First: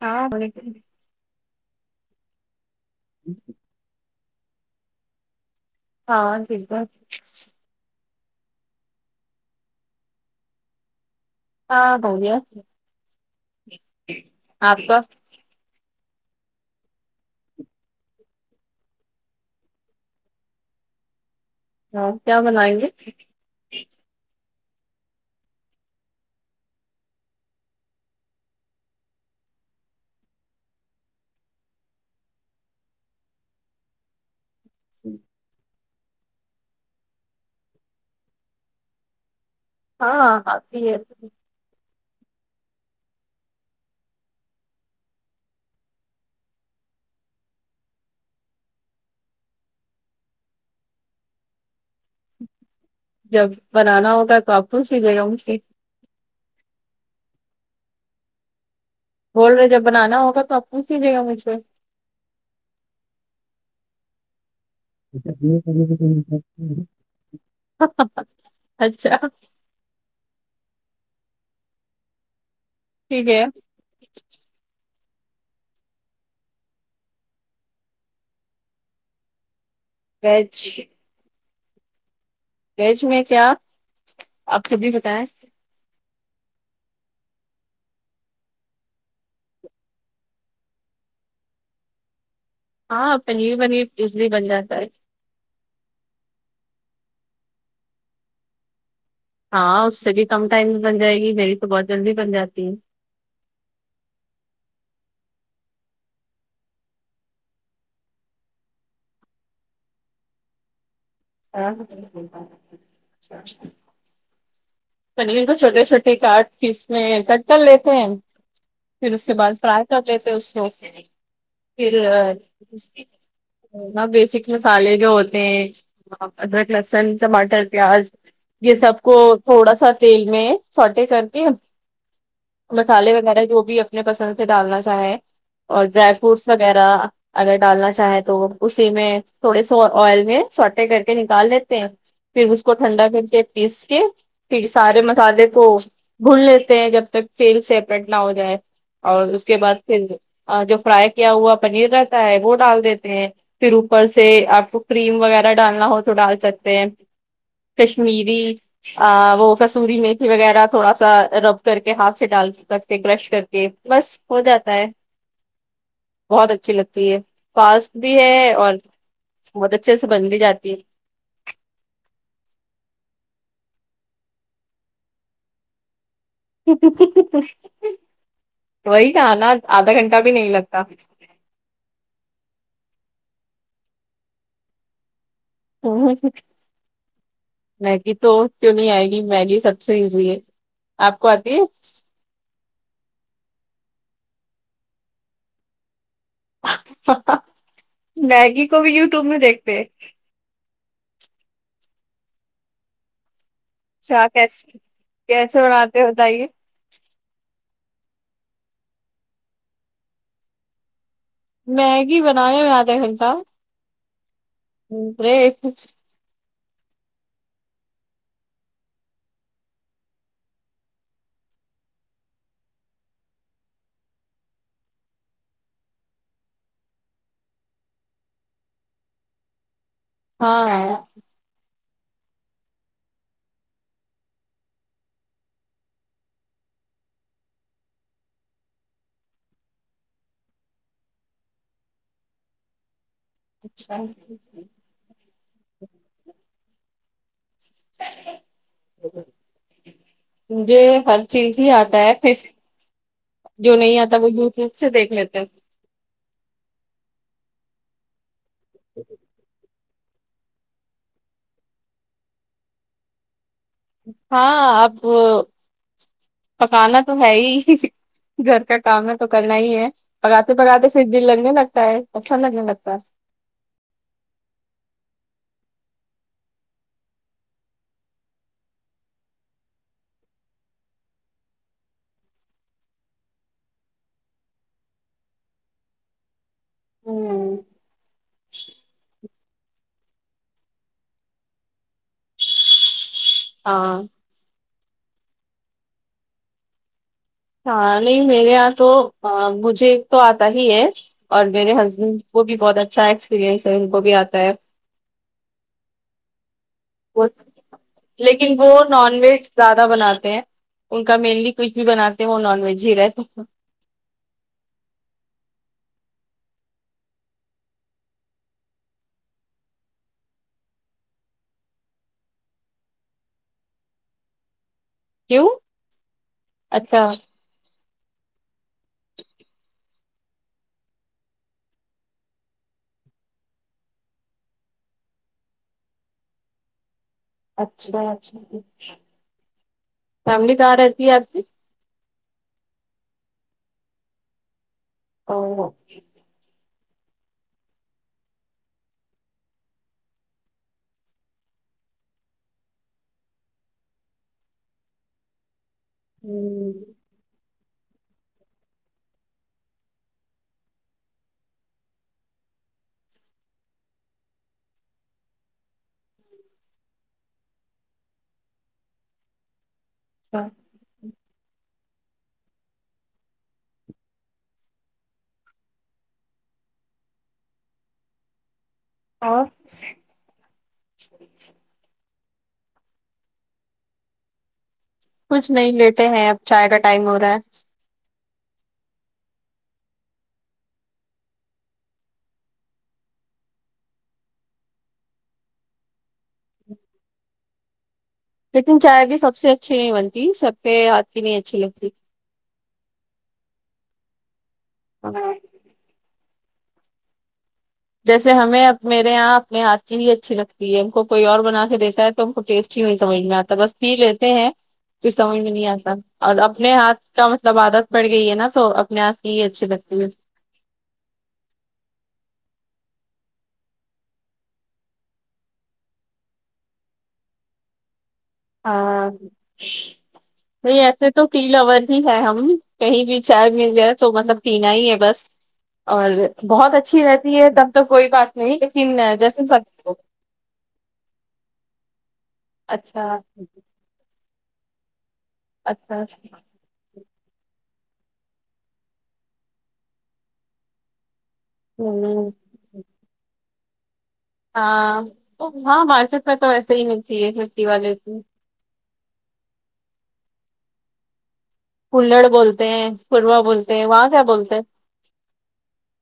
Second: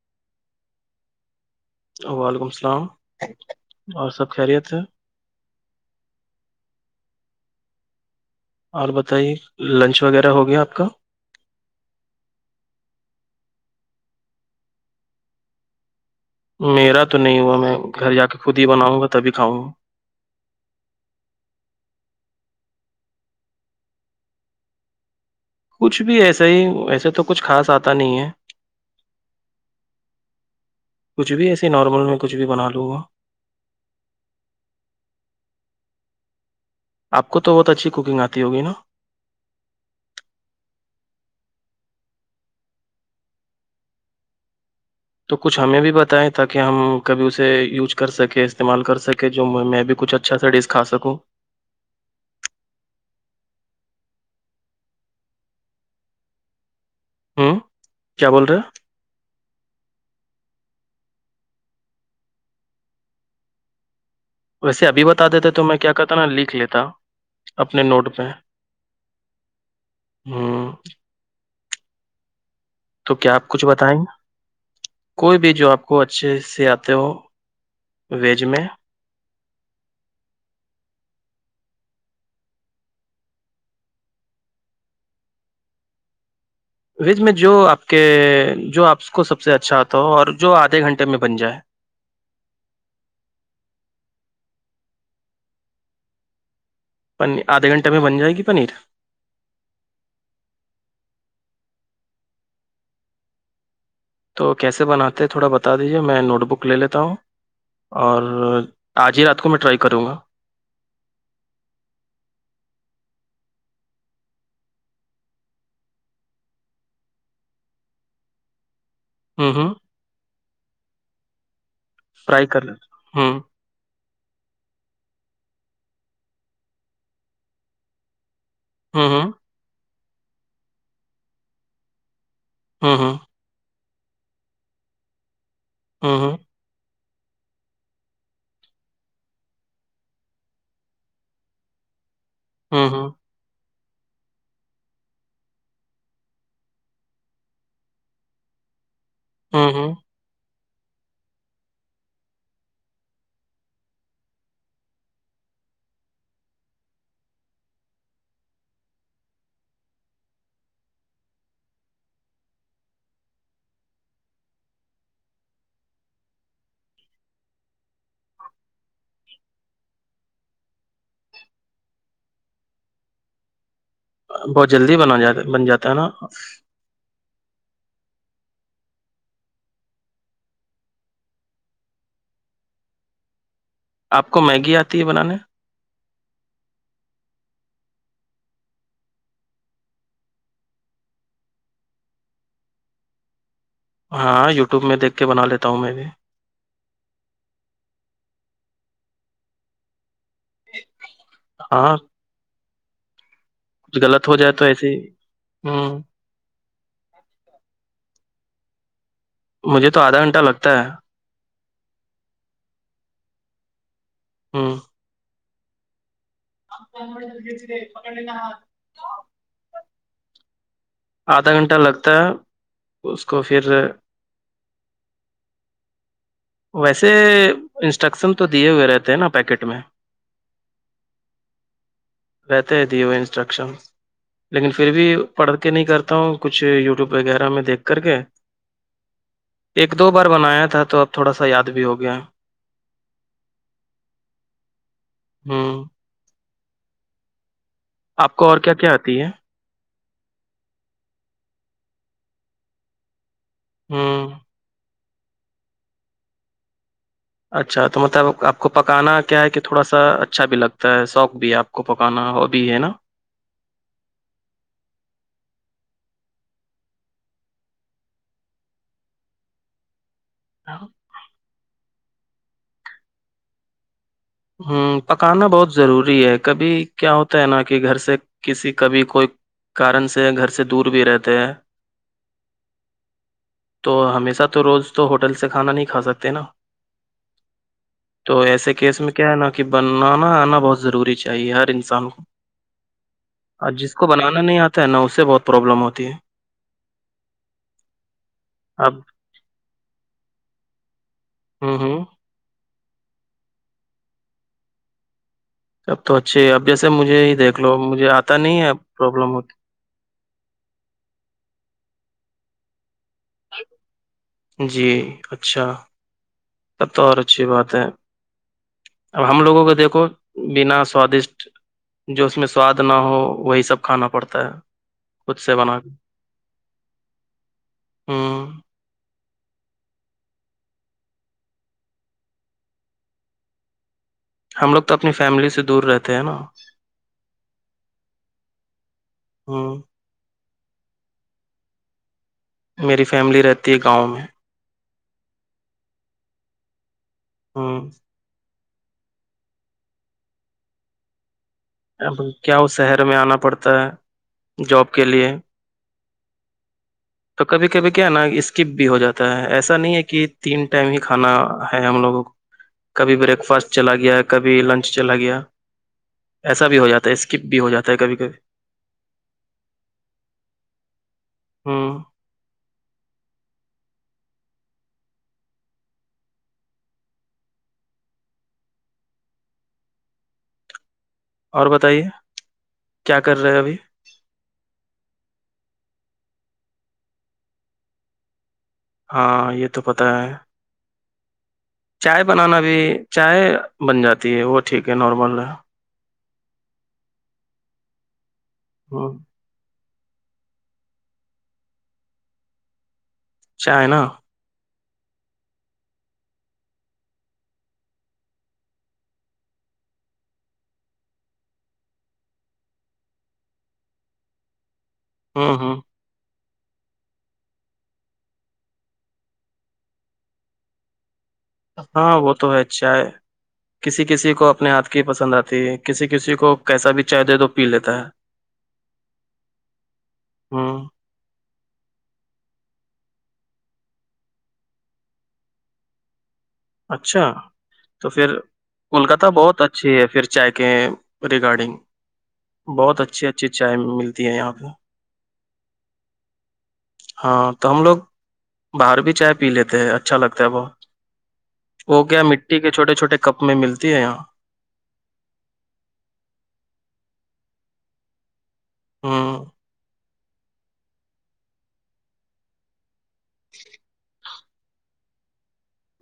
ہاں وعلیکم السلام اور سب خیریت ہے ہاں ٹھیک ہے اور بتائیے لنچ وغیرہ ہوگیا آپ کا ہاں بود آپ کا میرا تو نہیں ہوا میں گھر جا کے خود ہی بناؤں گا تبھی کھاؤں گا ہاں کیا منائیں گے کچھ بھی ایسا ہی وسے تو کچھ خاص آتا نہیں ہے کچھ بھی ایسے نارمل میں کچھ بھی بنا لوں گا جی آپ کو تو بہت اچھی کوکنگ آتی ہوگی نا ہاںاں ہاں بھی تو کچھ ہمیں بھی بتائائے تاکہ ہم کبھی اسے یوز کر سکے استعمال کر سکے جو میں بھی کچھ اچھا سا ڈس کا سکو جب بنانا ہوگا تو آپ کو س جے گا مے ہوں کیا بول رہے ہیں بول رہے جب بنانا ہوگا تو آپ پوچھ لیجیےا مجھ پ سے ویسے ابھی بتا دیتے تو میں کیا کہتا نا لکھ لیتا اپنے نوٹ پہ اچھا ہاں تو ٹھیک کیا ہے آپ کچھ بتائیں گے کوئی بھی جو آپ کو اچھے سے آتے ہو ویج میں ویج ویج میں کیا آپ خود بھی بتائیں وج میں جو آپ کے جو آپ کو سب سے اچھا آتا ہو اور جو آدھے گھنٹے میں بن جائے ہاں پنیر پنیر ازلی بن جاتا ہے پنیر آدھے گھنٹے میں بن جائے گی پنیر ہاں اس سے بھی کم ٹائم بن جائے گی گی تو بہت جلدی بن جاتی تو کیسے بناتے ہیں تھوڑا بتا دیجیے میں نوٹ بک لے لیتا ہوں اور آج ہی رات کو میں ٹرائی کروں گا ہاں اچھا اچھا پنیر کو چھوٹے چھوٹے کاٹ کے اس میں کٹ کر لیتے ہیں پھر اس کے بعد ہوں ہوں فرائی س اس میں پھر ٹرائی کر لیتا ہوں وہاں بیسک مسالے جو ہوتے ہیں ادرک لہسن ٹماٹر پیاز یہ سب ہوں کو ہوں تھوڑا سا تیل میں سارٹی کر کے ہوں مسالے ہوں وغیرہ جو بھی اپنے پسند سے ڈالنا چاہیں اور ڈرائی ہوں ہوں فروٹس وغیرہ اگر ڈالنا چاہیں تو اسی میں تھوڑے سو آئل میں سوٹے کر کے نکال دیتے ہیں پھر اس کو ہوں ٹھنڈا ہوں کر کے پیس کے کیہ سارے مسالے تو بھڈ لیتے ہیں جب تک تیل سیپریٹ نہ ہو جائے اور اس کے ہوں بعد ہوں پھر جو فرائی کیا ہوا پنیر رہتا ہے وہ ڈال دیتے ہیں پھر اوپر سے آپ کو کریم وغیرہ ڈالنا ہو تو ڈال سکتے ہیں کشمیری وہ کسوری میھی وغیرہ تھوڑا سا رب کر کے ہاتھ سے ڈال سکتے برش کر بس ہو جاتا ہے بہت اچھی لگتی ہے فاسٹ بھی ہے اور بہت اچھے سے بن بھی جاتی ہے بہت جلدی بنا جات بن جاتا ہے نا وہی کہ نا آدھا گھنٹہ بھی نہیں لگتا آپ کو میگی آتی ہے بنانے میگی تو کیوں نہیں آئے گی میگی سب سے ایزی ہے آپ کو اتیش ہاں یوٹیوب میں دیکھ کے بنا لیتا ہوں میں بھی میگی کو بھی یوٹیوب میں دیکھتے ہاں اچھا غلط ہو جائے کیس تو ایسے ہی کیسے ہوں بناتے ہیں بتائیے [unintelligible] مجھے تو آدھا گھنٹہ لگتا ہے میگی بنانے میں آدھا گھنٹہ ہوں ہے [unintelligible] آدھا گھنٹہ لگتا ہے اس کو پھر ویسے انسٹرکشن تو دیے ہوئے رہتے ہیں نا پیکٹ میں ہاں رہتے دی ہو انسٹرکشن لیکن پھر بھی پڑھ کہ نہیں کرتا ہوں کچھ یوٹیوب وغیرہ میں دیکھ کر کے ایک دو بار بنایا تھا تو اب تھوڑا سا یاد بھی ہو گیا اچھا ہوں آپ کو اور کیا کیا آتی ہے مجھے ہر چیز ہی آتا ہےس جو نہیں آتا وہ ہوں دھ لکھ سے دیکھ لیتے ہیں اچھا تو مطلب آپ کو پکانا کیا ہے تھوڑا سا اچھا بھی لگتا ہے شوق بھی ہے آپ کو پکانا ہو بھی ہے نا ہاں اب پکانا تو ہے ہی گھر کا کام تو کرنا ہی ہے پگاتے نا پگاتے سدی لگنے لگتا ہے اھا لگے لگتا ہے ہوں پکانا بہت ضروری ہے کبھی کیا ہوتا ہے نا کہ گھر سے کسی کبھی کوئی کارن سے گھر سے دور بھی رہتے ہیں ج تو ہمیشہ تو روز تو ہوٹل سے کھانا نہیں کھا سکتے نا ہوں تو ایسے کیس میں کیا ہے نا کہ بننا نا آنا بہت ضروری چاہیے ہر انسان کو اور جس ہاں کو بنانا نہیں آتا ہے نا اس سے بہت پرابلم ہوتی ہے ہاں نہیں میرے یہاں تو اب مجھے ایک تو آتا ہی ہے اور میرے ہوں ہوں ہسبینڈ وہ بھی بہت اچھا ایکسپیرریئنس ہے ان کو بھی آتا ہے اب تو اچھے ہے اب جیسے مجھے وہ ہی دیکھ لو مجھے آتا لیکن نہیں ہے وہ نان پرابلم ویج ہوتی زیادہ بناتے ہیں ان کا مینلی کچھ بھی بناتے ہیں وہ نان ویج ہی رہتے ہیں جی اچھا تب تو اور اچھی بات ہے اب ہم لوگوں کو دیکھو بنا سوادشٹ جو اس میں سواد نہ ہو وہی سب کھانا پڑتا ہے خود کیوں سے بنا کے اچھا ہوں ہم لوگ تو اپنی فیملی سے دور رہتے ہیں نا اچھاچ ہوں فیملی کہاں رہتی ہے آپ کی میری فیملی رہتی ہے گاؤں میں او ہاں ا کیا وہ شہر میں آنا پڑتا ہے جاب کے لیے ہوں تو کبھی کبھی کیا ہے نا اسکپ بھی ہو جاتا ہے ایسا نہیں ہے کہ تین ٹائم ہی کھانا ہے ہم لوگوں کو کبھی بریک فاسٹ چلا گیا کبھی لنچ چلا گیا ایسا بھی ہو جاتا ہے اسکپ بھی ہو جاتا ہے کبھی کبھی ہاں ہاں [unintelligible] اور بتائیے کیا کر رہے ہیں ابھی کچھ نہیں لیتے ہیں اب چائے کا ٹائم ہو رہا ہے ہاں یہ تو پتا ہے چائے بنانا بھی چائے بن جاتی ہے وہ ٹھیک ہے نارمل ہے لیکن چائے ہ بھی سب سے اچھی نہیں بنتی سب کے ہاتھ کی نہیں اچھی لگتی چائنا ہاں جیسے ہمیں اب میرے یہاں اپنے ہاتھ کے لیے اچھی لگتی ہے ہم کوئی اور بنا کے دیکھا ہے کو ٹیسٹ ہی نہیں سمجھ میں آتا بس پی لیتے ہیں کو سمجھ میں ہوں نہیں ہوں آتا اور اپنے ہاتھ تو مطلب عادت پڑھ گئی ہے نا سو اپنے آپ کی یہ اچھی لگتی ہے ہاں وہ تو ہے اچھا ہے کسی کسی کو اپنے ہاتھ کی پسند آتی ہے کسی کسی کو کیسا بھی چائے دے دو پی لیتا ہے ہاں نہیں ہ ایسے تو پیلاور ہی ہے ہم کہیں بھی چائے مل جائے تو مطلب پینا ہی ہے بس اور بہت اچھی اچھا رہتی ہے تب توک کوئی تو بات پھر نہیں لیکن کولکاتہ جیسے سب بہت اچھی ہے پھر چائے کے ریگارڈنگ بہت اچھا اچھی اچھی چائے ملتی ہے یہاں پہ اچھا ہاں تو ہم لوگ باہر بھی چائے پی لیتے ہیں اچھا لگتا ہے بہت وہ کیا ہوں مٹی کے چھوٹے چھوٹے کپ میں ملتی ہے یہاں ہاں ہاں مارکیٹ میں تو ویسے ہی ملتی ہے مھٹی والے ہاں کلہڑ بولتے ہیں کوروا بولتے ہیں واں کیا بولتے ہے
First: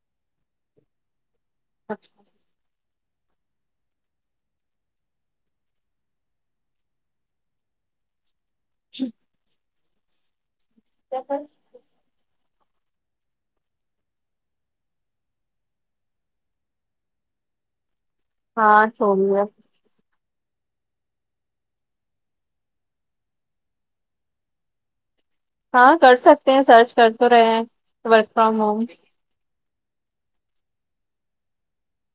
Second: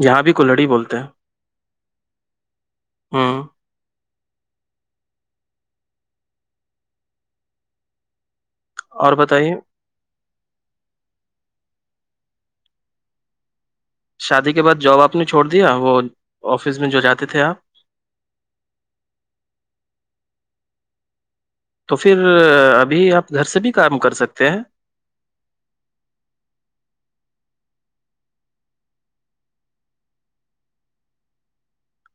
جہاں بھی کولڑی بولتے ہیں ہیں ہوں اور بتائیے تو پن شادی کے بعد جاب آپ نے چھوڑ دیا وہ آفس میں جو جاتے تھے آپ ہاں سو بھی ہے تو پھر ابھی آپ گھر سے بھی کام کر سکتے ہیں ہاں کر سکتے ہیں سرچ کر تو رہے ہیں ورک فرام ہوم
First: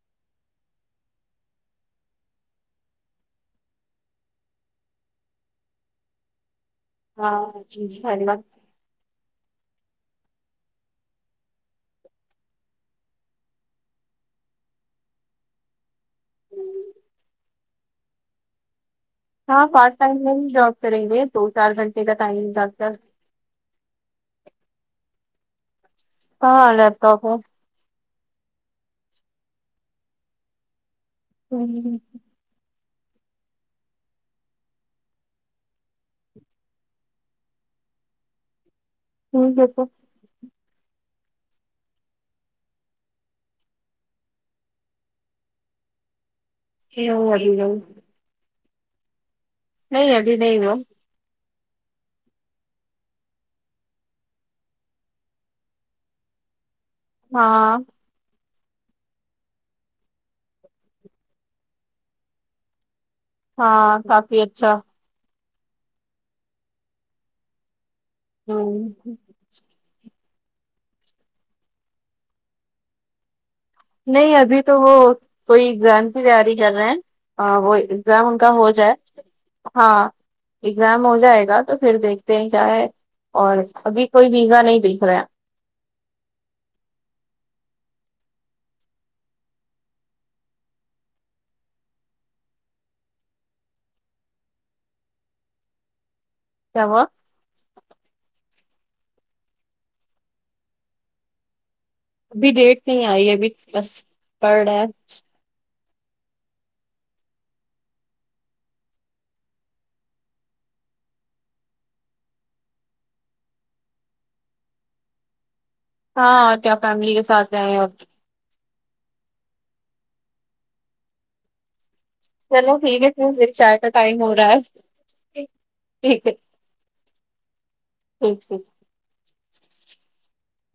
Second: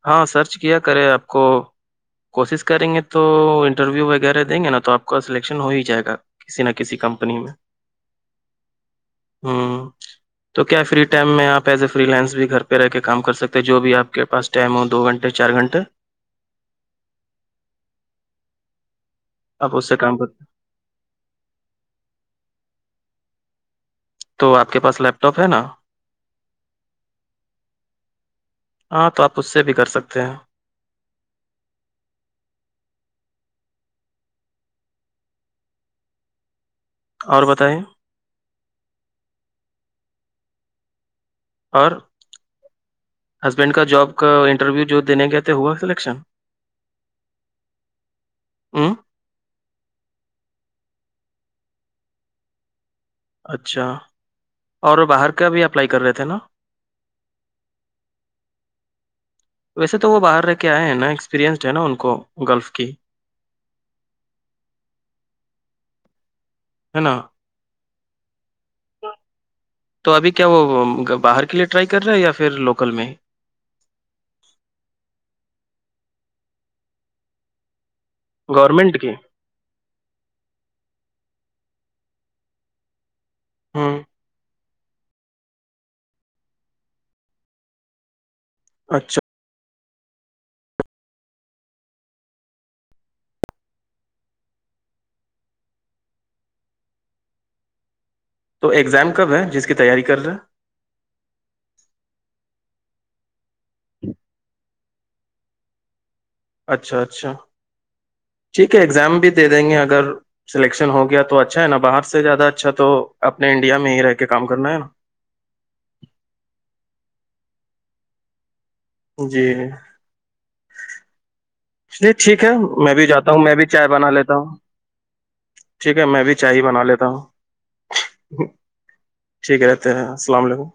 ہاں سرچ کیا کرے آپ کو کوشش کریں گے تو انٹرویو وغیرہ دیں گے نا تو آپ کا سلیکشن ہو ہی جائے گا کسی نہ کسی کمپنی ہاں میں جی، دھنیہ ہوں تو کیا فری ٹائم میں آپ ایز اے فری لینس بھی گھر پہ رہ کے کام کر سکتے ہیں جو بھی آپ کے پاس ٹائم ہو دو گھنٹے چار گھنٹے ہوں ہاں آپ اس پارٹ سے کام ٹائم میں کرتے ہیں. ہی جاب کریں گے دو چار گھنٹے کا ٹائم ڈاکر تو آپ کے پاس لیپ ٹاپ ہے نا کہ لپ تاپ ہو ہاں تو آپ اس سے بھی کر سکتے ہیں کوی جی [unintelligible] اور بتائیں ٹھیک ہے سب اور ہسبینڈ کا جاب کا انٹرویو جو دینے کہتے ہوا سلیکشن رو ہ رہو [unintelligible] ہوں نہیں ابی د وہ اچھا اور باہر کا بھی اپلائی کر رہے تھے نا ہاں ویسے تو وہ باہر رہ کے آئے ہیں نا ایکسپیریئنسڈ ہے نا ان کو گلف کی ہاں کافی اچھا ہے نا ہوں تو ابھی کیا وہ باہر کے لیے ٹرائی کر رہے ہے یا پھر لوکل میں نہیں ابھی تو وہ کوئی ایگزام کی تیاری کر رہے ہیں وہ ایزام ان کا ہو جائے گورنمنٹ کی ہاں ایگزام ہو جائے گا تو پھر دیکھتے ہیں کیا ہے اور ہوں ابھی کوئی بیگا نہیں دکھ رہا اچھا کیا ہوا تو ایگزام کب ہے جس کی تیاری کر رہے ہیں ابھی ڈیٹ نہیں آئی ابھی بس پڑ رہا ہے اچھا اچھا ٹھیک ہے اگزام بھی دے دیں گے اگر سلیکشن ہو گیا تو اچھا ہے نا باہر سے زیادہ اچھا تو اپنے انڈیا میں ہی رہ کے کام کرنا ہے نا ہاں کیا فیملی کے ساتھ گئے ہیں اور جی چے ٹھیک ہے چلو میں ٹھیک بھی ہے جاتا پھر ہوں میری میں بھی چائے کا بنا ٹائم لیتا ہو ہوں رہا ہے ٹھیک ہے میں بھی چاہ ہی بنا لیتا ہوں ٹھیک ٹھیک ٹھیک ہے رہتے ہیں السلام علیکم